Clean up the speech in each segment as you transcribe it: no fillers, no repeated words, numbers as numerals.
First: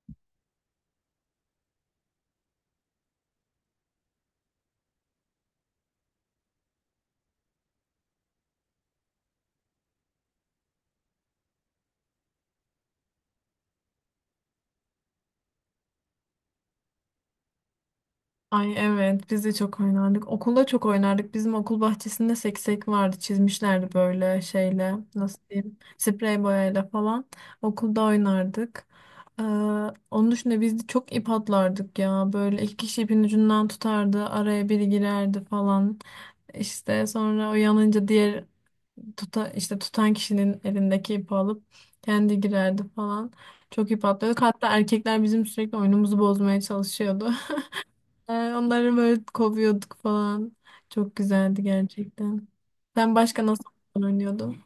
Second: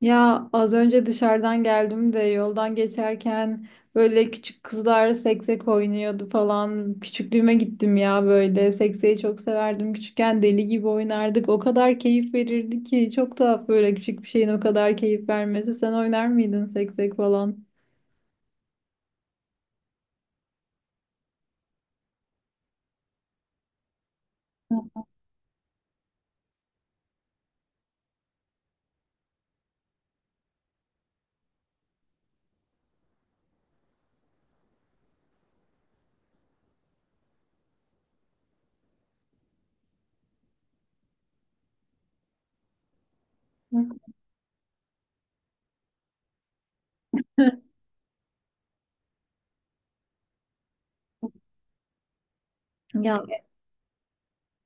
Ya az önce dışarıdan geldim de yoldan geçerken böyle küçük kızlar seksek oynuyordu falan. Küçüklüğüme gittim ya böyle. Sekseyi çok severdim. Küçükken deli gibi oynardık. O kadar keyif verirdi ki. Çok tuhaf böyle küçük bir şeyin o kadar keyif vermesi. Sen oynar mıydın seksek falan? Ay evet biz de çok oynardık. Okulda çok oynardık. Bizim okul bahçesinde seksek vardı. Çizmişlerdi böyle şeyle nasıl diyeyim sprey boyayla falan. Okulda oynardık. Ee, onun dışında biz de çok ip atlardık ya. Böyle iki kişi ipin ucundan tutardı. Araya biri girerdi falan. İşte sonra uyanınca diğer işte tutan kişinin elindeki ipi alıp kendi girerdi falan. Çok ip atlıyorduk. Hatta erkekler bizim sürekli oyunumuzu bozmaya çalışıyordu. Yani onları böyle kovuyorduk falan. Çok güzeldi gerçekten. Sen Ya başka nasıl oyun oynuyordun?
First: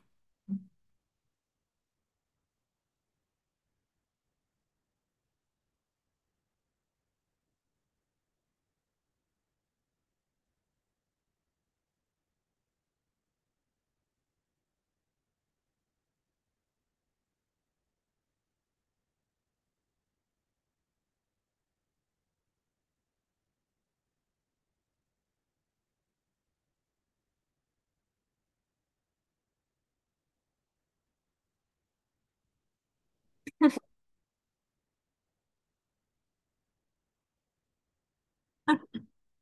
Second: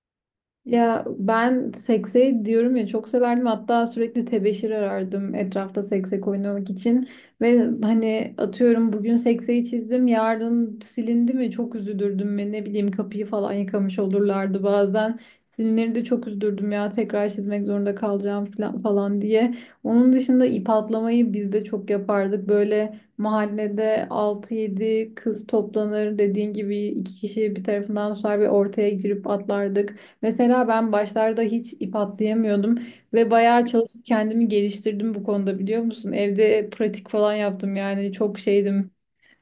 Ya ben sekseyi diyorum ya, çok severdim, hatta sürekli tebeşir arardım etrafta seksek oynamak için. Ve hani, atıyorum, bugün sekseyi çizdim, yarın silindi mi çok üzülürdüm. Ve ne bileyim, kapıyı falan yıkamış olurlardı bazen, silinleri de çok üzülürdüm ya, tekrar çizmek zorunda kalacağım falan diye. Onun dışında ip atlamayı biz de çok yapardık. Böyle mahallede altı yedi kız toplanır, dediğin gibi iki kişi bir tarafından tutar ve ortaya girip atlardık. Mesela ben başlarda hiç ip atlayamıyordum ve bayağı çalışıp kendimi geliştirdim bu konuda, biliyor musun? Evde pratik falan yaptım, yani çok şeydim.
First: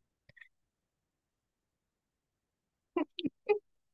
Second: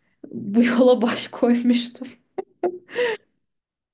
Bu yola baş koymuştum.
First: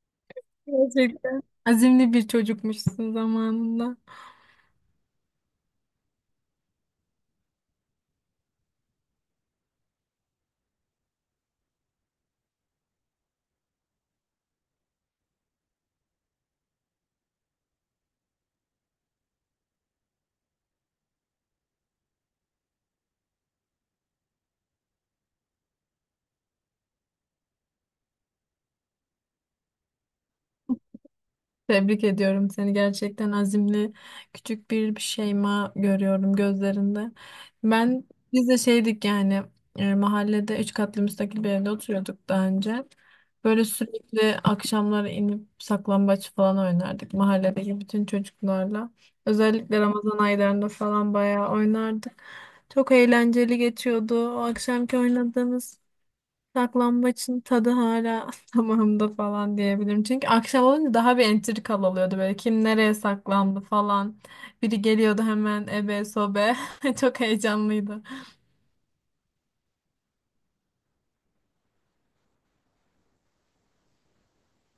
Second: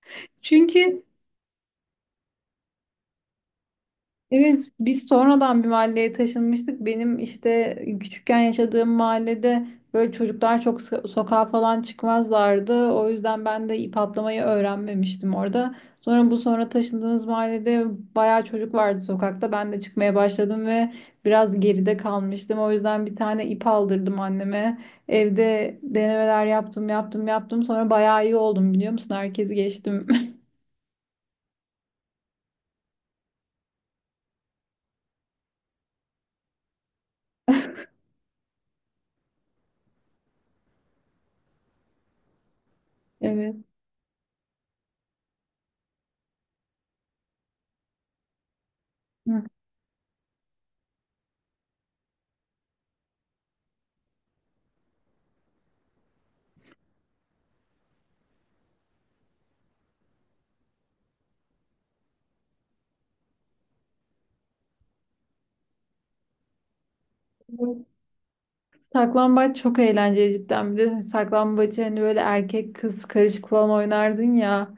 Çünkü Gerçekten. Azimli bir çocukmuşsun zamanında. evet, biz sonradan bir mahalleye taşınmıştık. Benim işte küçükken yaşadığım mahallede böyle çocuklar çok sokağa falan çıkmazlardı. O yüzden ben de ip atlamayı öğrenmemiştim orada. Sonra taşındığımız mahallede bayağı çocuk vardı sokakta. Ben de çıkmaya başladım ve biraz geride kalmıştım. O yüzden bir tane ip aldırdım anneme. Evde denemeler yaptım, yaptım, yaptım. Sonra bayağı iyi oldum, biliyor musun? Herkesi geçtim. Tebrik ediyorum seni gerçekten azimli küçük bir şeyma görüyorum gözlerinde. Ben biz de şeydik yani mahallede üç katlı müstakil bir evde oturuyorduk daha önce. Evet. Böyle sürekli akşamları inip saklambaç falan oynardık mahalledeki bütün çocuklarla. Özellikle Ramazan aylarında falan bayağı oynardık. Çok eğlenceli geçiyordu o akşamki oynadığımız. Saklambaçın tadı hala damağımda falan diyebilirim. Çünkü akşam olunca daha bir entrikalı oluyordu böyle. Kim nereye saklandı falan. Biri geliyordu hemen ebe sobe. Çok Hı. heyecanlıydı. Saklambaç çok eğlenceli cidden. Bir de saklambacı hani böyle erkek kız karışık falan oynardın ya.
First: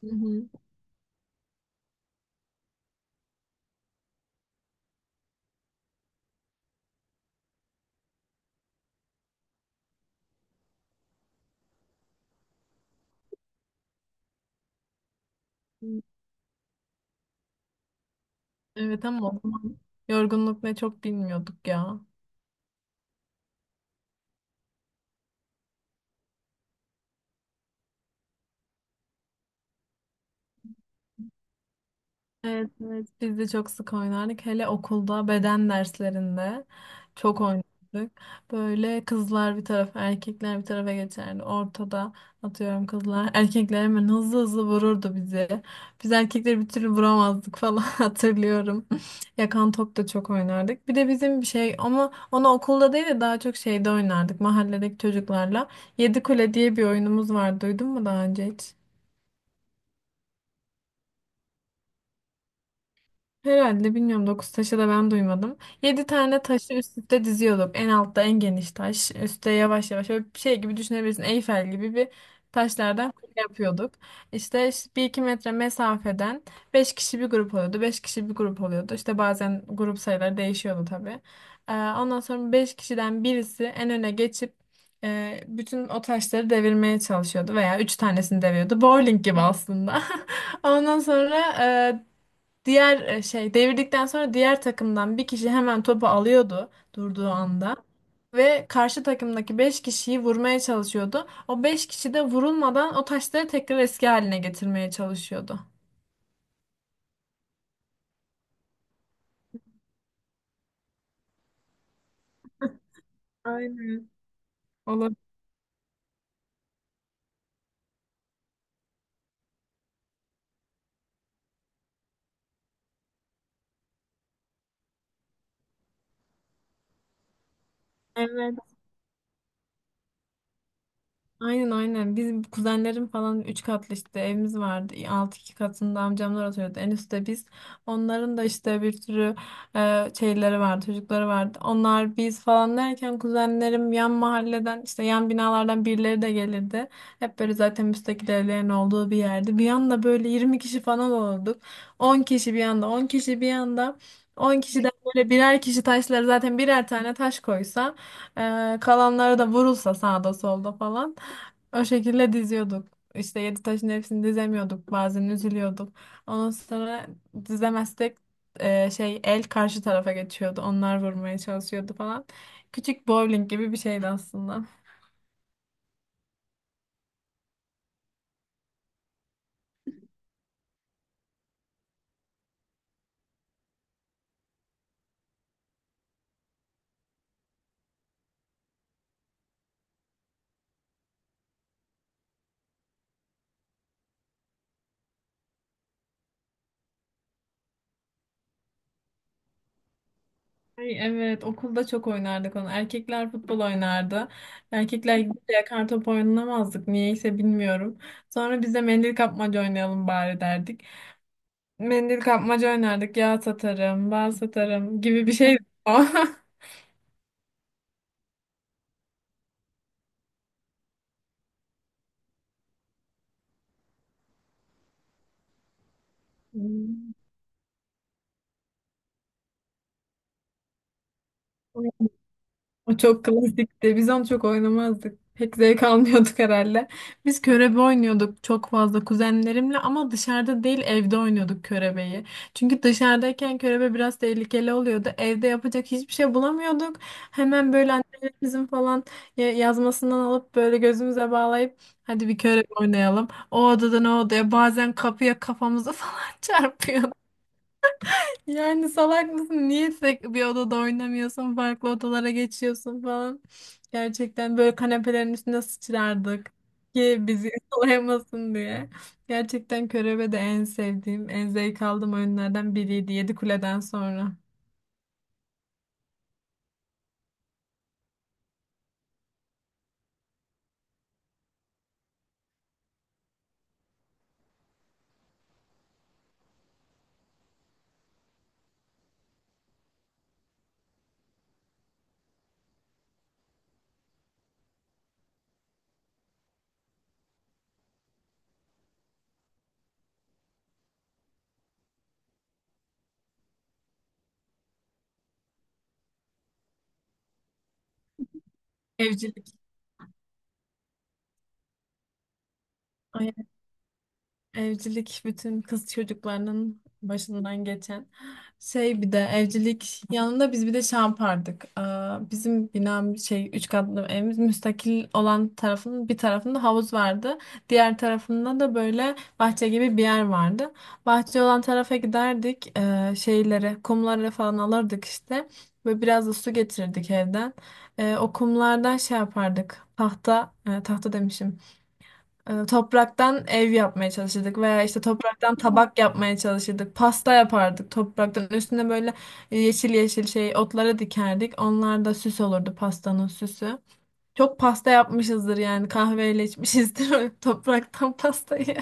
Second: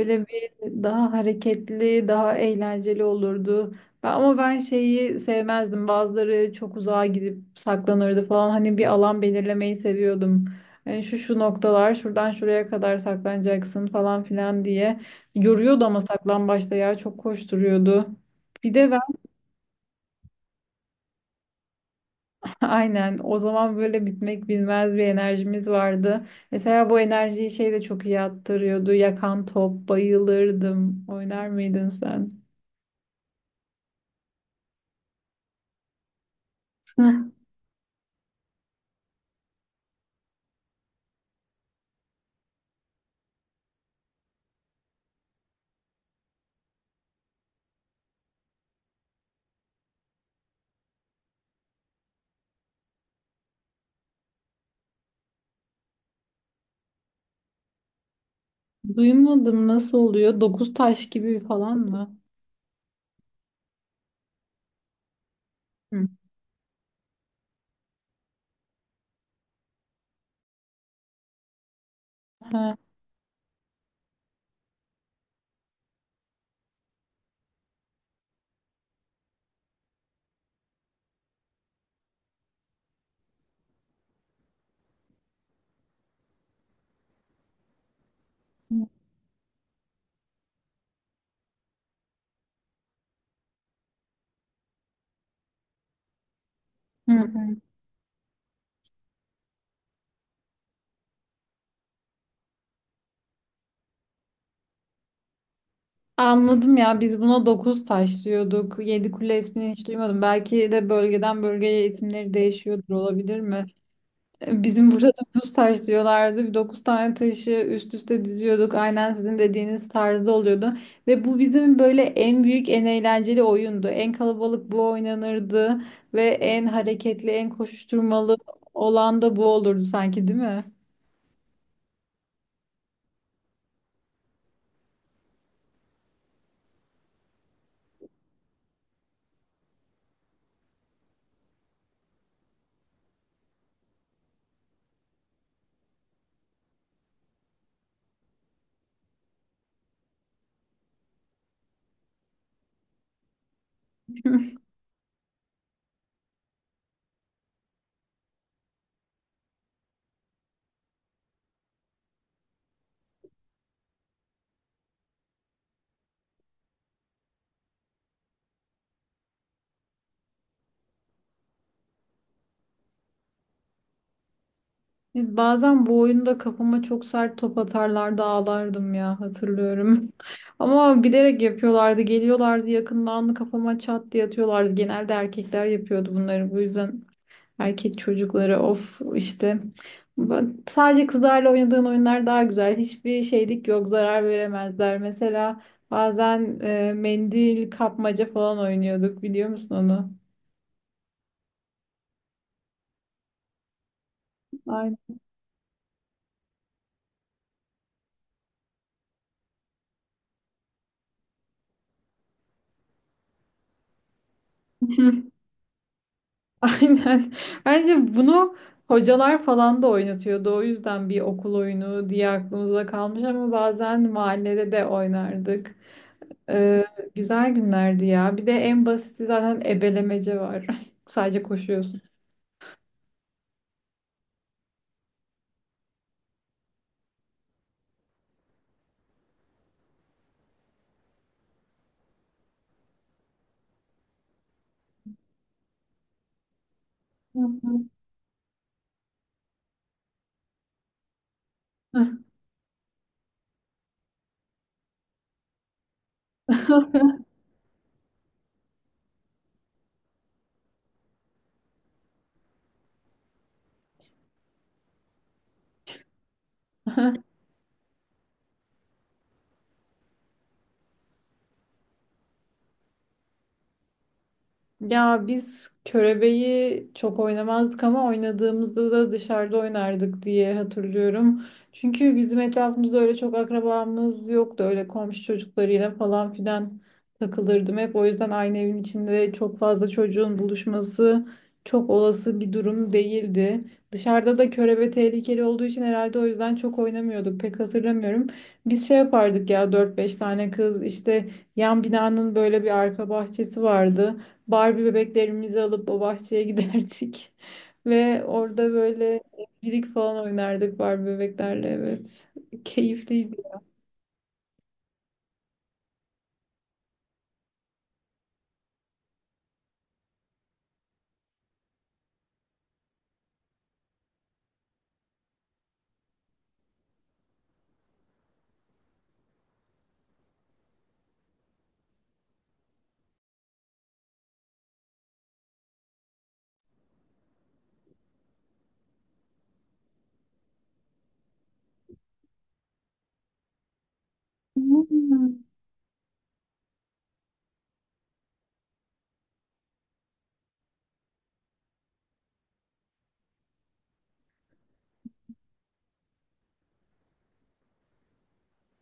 Hı hı. bir daha hareketli, daha eğlenceli olurdu. Ama ben şeyi sevmezdim. Bazıları çok uzağa gidip saklanırdı falan. Hani bir alan belirlemeyi seviyordum. Hani şu şu noktalar, şuradan şuraya kadar saklanacaksın falan filan diye. Yoruyordu ama saklambaçta ya, çok koşturuyordu. Bir de Evet ama o zaman yorgunluk ne çok bilmiyorduk ya. Aynen. O zaman böyle bitmek bilmez bir enerjimiz vardı. Mesela bu enerjiyi şey de çok iyi attırıyordu. Yakan top, bayılırdım. Oynar mıydın sen? Evet, evet. Biz de çok sık oynardık. Hele okulda beden derslerinde Heh. çok oynardık. Böyle kızlar bir tarafa, erkekler bir tarafa geçerdi. Ortada atıyorum kızlar. Erkekler hemen hızlı hızlı vururdu bizi. Biz erkekleri bir türlü vuramazdık falan hatırlıyorum. Yakan top da çok oynardık. Bir de bizim bir şey ama onu okulda değil de daha çok şeyde oynardık. Mahalledeki çocuklarla. Yedi Kule diye bir oyunumuz vardı. Duydun mu daha önce hiç? Duymadım, nasıl oluyor? Dokuz taş gibi falan mı? Herhalde bilmiyorum 9 taşı da ben duymadım. Yedi Hı. tane taşı üst üste diziyorduk. En altta en geniş taş. Üste yavaş yavaş böyle bir şey gibi düşünebilirsin. Eyfel gibi bir Ha. taşlardan kule yapıyorduk. İşte, 1-2 metre mesafeden 5 kişi bir grup oluyordu. 5 kişi bir grup oluyordu. İşte bazen grup sayıları değişiyordu tabii. Ondan sonra 5 kişiden birisi en öne geçip bütün o taşları devirmeye çalışıyordu veya 3 tanesini deviriyordu. Bowling gibi aslında. Ondan sonra diğer devirdikten sonra diğer takımdan bir kişi hemen topu alıyordu Hı durduğu hı. anda ve karşı takımdaki 5 kişiyi vurmaya çalışıyordu. O 5 kişi de vurulmadan o taşları tekrar eski haline getirmeye çalışıyordu. Anladım ya, biz buna dokuz taş diyorduk. Yedi kule ismini hiç duymadım. Belki de bölgeden bölgeye isimleri değişiyordur, olabilir mi? Aynen. Bizim burada Olur. dokuz taş diyorlardı. Bir dokuz tane taşı üst üste diziyorduk. Aynen sizin dediğiniz tarzda oluyordu. Ve bu bizim böyle en büyük, en eğlenceli oyundu. En kalabalık bu oynanırdı. Ve en hareketli, en koşuşturmalı Evet. olan da bu olurdu sanki, değil mi? Aynen, aynen. Bizim kuzenlerim falan 3 katlı işte evimiz vardı. Alt iki katında amcamlar oturuyordu. En üstte biz. Onların da işte bir sürü şeyleri vardı, çocukları vardı. Onlar biz falan derken kuzenlerim yan mahalleden işte yan binalardan birileri de gelirdi. Hep böyle zaten müstakil evlerin olduğu bir yerdi. Bir anda böyle 20 kişi falan olduk. 10 kişi bir anda, 10 kişi bir anda. on kişiden böyle birer kişi taşları zaten birer tane taş koysa, kalanları da vurulsa sağda solda falan. O şekilde diziyorduk. İşte yedi taşın hepsini dizemiyorduk. Bazen üzülüyorduk. Ondan sonra dizemezsek el karşı tarafa geçiyordu. Onlar vurmaya çalışıyordu falan. Küçük bowling gibi bir şeydi aslında. Bazen bu oyunda kafama çok sert top atarlardı, ağlardım ya, hatırlıyorum. Ama bilerek yapıyorlardı. Geliyorlardı yakından, kafama çat diye atıyorlardı. Genelde erkekler yapıyordu bunları, bu yüzden. Erkek çocukları, of işte. Sadece kızlarla oynadığın oyunlar daha güzel. Hiçbir şeylik yok, zarar veremezler. Mesela bazen mendil kapmaca falan oynuyorduk, biliyor musun onu? Ay, evet okulda çok oynardık onu. Erkekler futbol oynardı. Aynen. Erkekler gidince yakar top oynamazdık. Niyeyse bilmiyorum. Sonra biz de mendil kapmaca oynayalım bari derdik. Mendil kapmaca oynardık. Yağ satarım, bal satarım gibi bir şeydi o. Aynen. Bence bunu hocalar falan da oynatıyordu. O yüzden bir okul oyunu diye aklımızda kalmış, ama bazen mahallede de oynardık. Ee, Hmm. Güzel günlerdi ya. Bir de en basiti zaten ebelemece var. Sadece koşuyorsun. O çok klasikti. Biz onu çok oynamazdık. Pek zevk almıyorduk herhalde. Biz körebe oynuyorduk çok fazla kuzenlerimle ama dışarıda değil evde oynuyorduk körebeyi. Çünkü dışarıdayken körebe biraz tehlikeli oluyordu. Evde yapacak hiçbir şey bulamıyorduk. Hı Hemen böyle annelerimizin falan yazmasından alıp böyle gözümüze bağlayıp hı. hadi bir körebe oynayalım. O odadan o odaya bazen kapıya kafamızı falan çarpıyorduk. Yani salak mısın? Niye tek bir odada oynamıyorsun? Farklı odalara geçiyorsun falan. Gerçekten böyle kanepelerin üstüne sıçrardık. Hı. Ki bizi yakalayamasın diye. Gerçekten körebe de en sevdiğim, en zevk aldığım oyunlardan biriydi. Yedi Kule'den sonra. Ya biz körebeyi çok oynamazdık, ama oynadığımızda da dışarıda oynardık diye hatırlıyorum. Çünkü bizim etrafımızda öyle çok akrabamız yoktu. Öyle komşu çocuklarıyla falan filan takılırdım hep. O yüzden aynı evin içinde çok fazla çocuğun buluşması çok olası bir durum değildi. Dışarıda da körebe tehlikeli olduğu için herhalde o yüzden çok oynamıyorduk. Pek hatırlamıyorum. Biz şey yapardık ya, dört beş tane kız işte, yan binanın böyle bir arka bahçesi vardı. Barbie bebeklerimizi alıp o bahçeye giderdik. Ve orada böyle Evcilik. evcilik falan oynardık Barbie bebeklerle, evet. Keyifliydi. Evcilik bütün kız çocuklarının başından geçen şey bir de evcilik yanında biz bir de şey yapardık. Aa, bizim binam şey üç katlı evimiz müstakil olan tarafının bir tarafında havuz vardı. Diğer tarafında da böyle bahçe gibi bir yer vardı. Bahçe olan tarafa giderdik. Şeyleri kumları falan alırdık işte. Ve biraz da su getirirdik evden. O kumlardan şey yapardık. Tahta e, tahta demişim e, topraktan ev yapmaya çalışırdık veya işte Hmm. topraktan tabak yapmaya çalışırdık. Pasta yapardık topraktan. Üstüne böyle yeşil yeşil şey otları dikerdik. Onlar da süs olurdu pastanın süsü. Çok pasta yapmışızdır yani kahveyle içmişizdir topraktan pastayı.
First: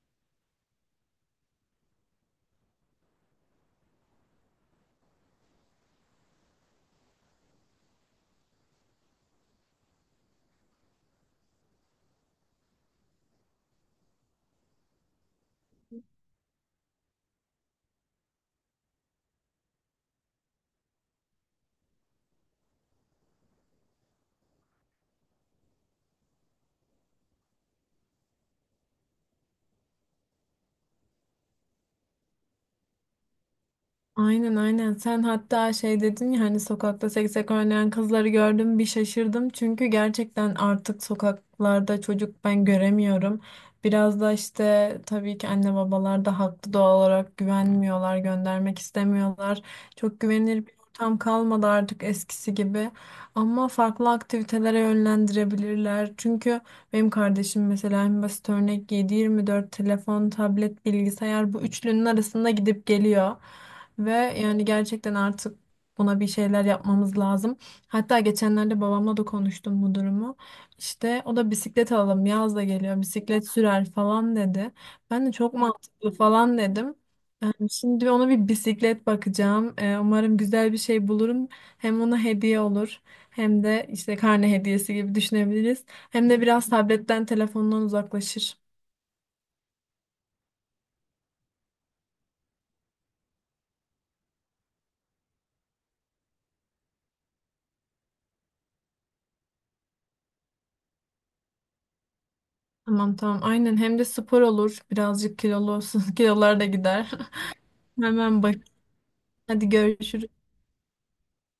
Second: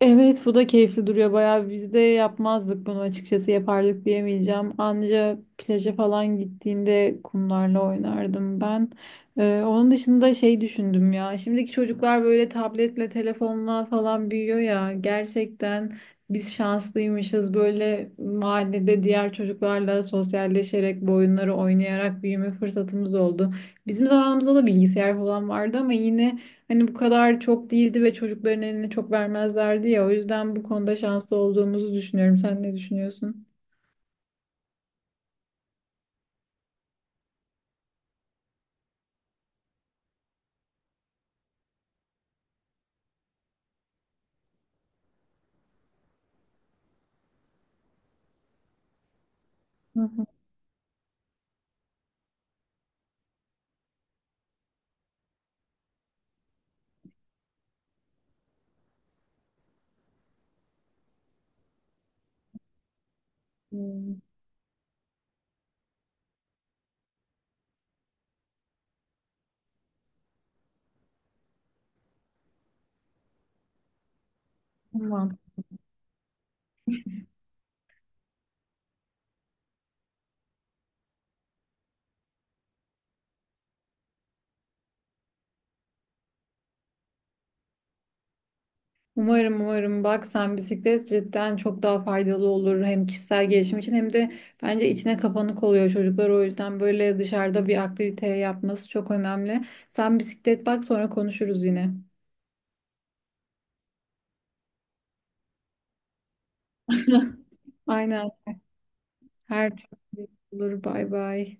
Evet, bu da keyifli duruyor bayağı. Biz de yapmazdık bunu açıkçası, yapardık diyemeyeceğim. Anca plaja falan gittiğinde kumlarla oynardım ben. Onun dışında şey düşündüm ya, şimdiki çocuklar böyle tabletle telefonla falan büyüyor ya, gerçekten biz şanslıymışız, böyle mahallede diğer çocuklarla sosyalleşerek, bu oyunları oynayarak büyüme fırsatımız oldu. Bizim zamanımızda da bilgisayar falan vardı ama yine, hani, bu kadar çok değildi ve çocukların eline çok vermezlerdi ya. O yüzden bu konuda şanslı olduğumuzu düşünüyorum. Sen ne düşünüyorsun? Aynen, aynen. Sen hatta şey dedin ya hani sokakta seksek oynayan kızları gördüm bir şaşırdım. Çünkü gerçekten artık sokaklarda çocuk ben göremiyorum. Biraz da işte tabii ki anne babalar da haklı doğal olarak güvenmiyorlar, göndermek istemiyorlar. Hı Çok hı. güvenilir bir ortam kalmadı artık eskisi gibi. Ama farklı aktivitelere yönlendirebilirler. Çünkü benim kardeşim mesela en basit örnek 7-24 telefon, tablet, bilgisayar bu üçlünün arasında gidip geliyor. Ve Hmm. yani gerçekten artık buna bir şeyler yapmamız lazım. Hatta geçenlerde babamla da konuştum bu durumu. İşte o da bisiklet alalım yaz da geliyor bisiklet sürer falan dedi. Ben de Tamam. çok mantıklı falan dedim. Şimdi ona bir bisiklet bakacağım. Umarım güzel bir şey bulurum. Hem ona hediye olur, hem de işte karne hediyesi gibi düşünebiliriz. Hem de biraz tabletten, telefondan uzaklaşır. Umarım umarım, bak sen bisiklet cidden çok daha faydalı olur, hem kişisel gelişim için, hem de bence içine kapanık oluyor çocuklar, o yüzden böyle dışarıda bir aktivite yapması çok önemli. Sen bisiklet bak, sonra konuşuruz yine. Tamam, tamam aynen hem de spor olur. Birazcık kilolu olsun. Kilolar da gider. Aynen, Hemen bak. Hadi her türlü görüşürüz. olur, bay bay.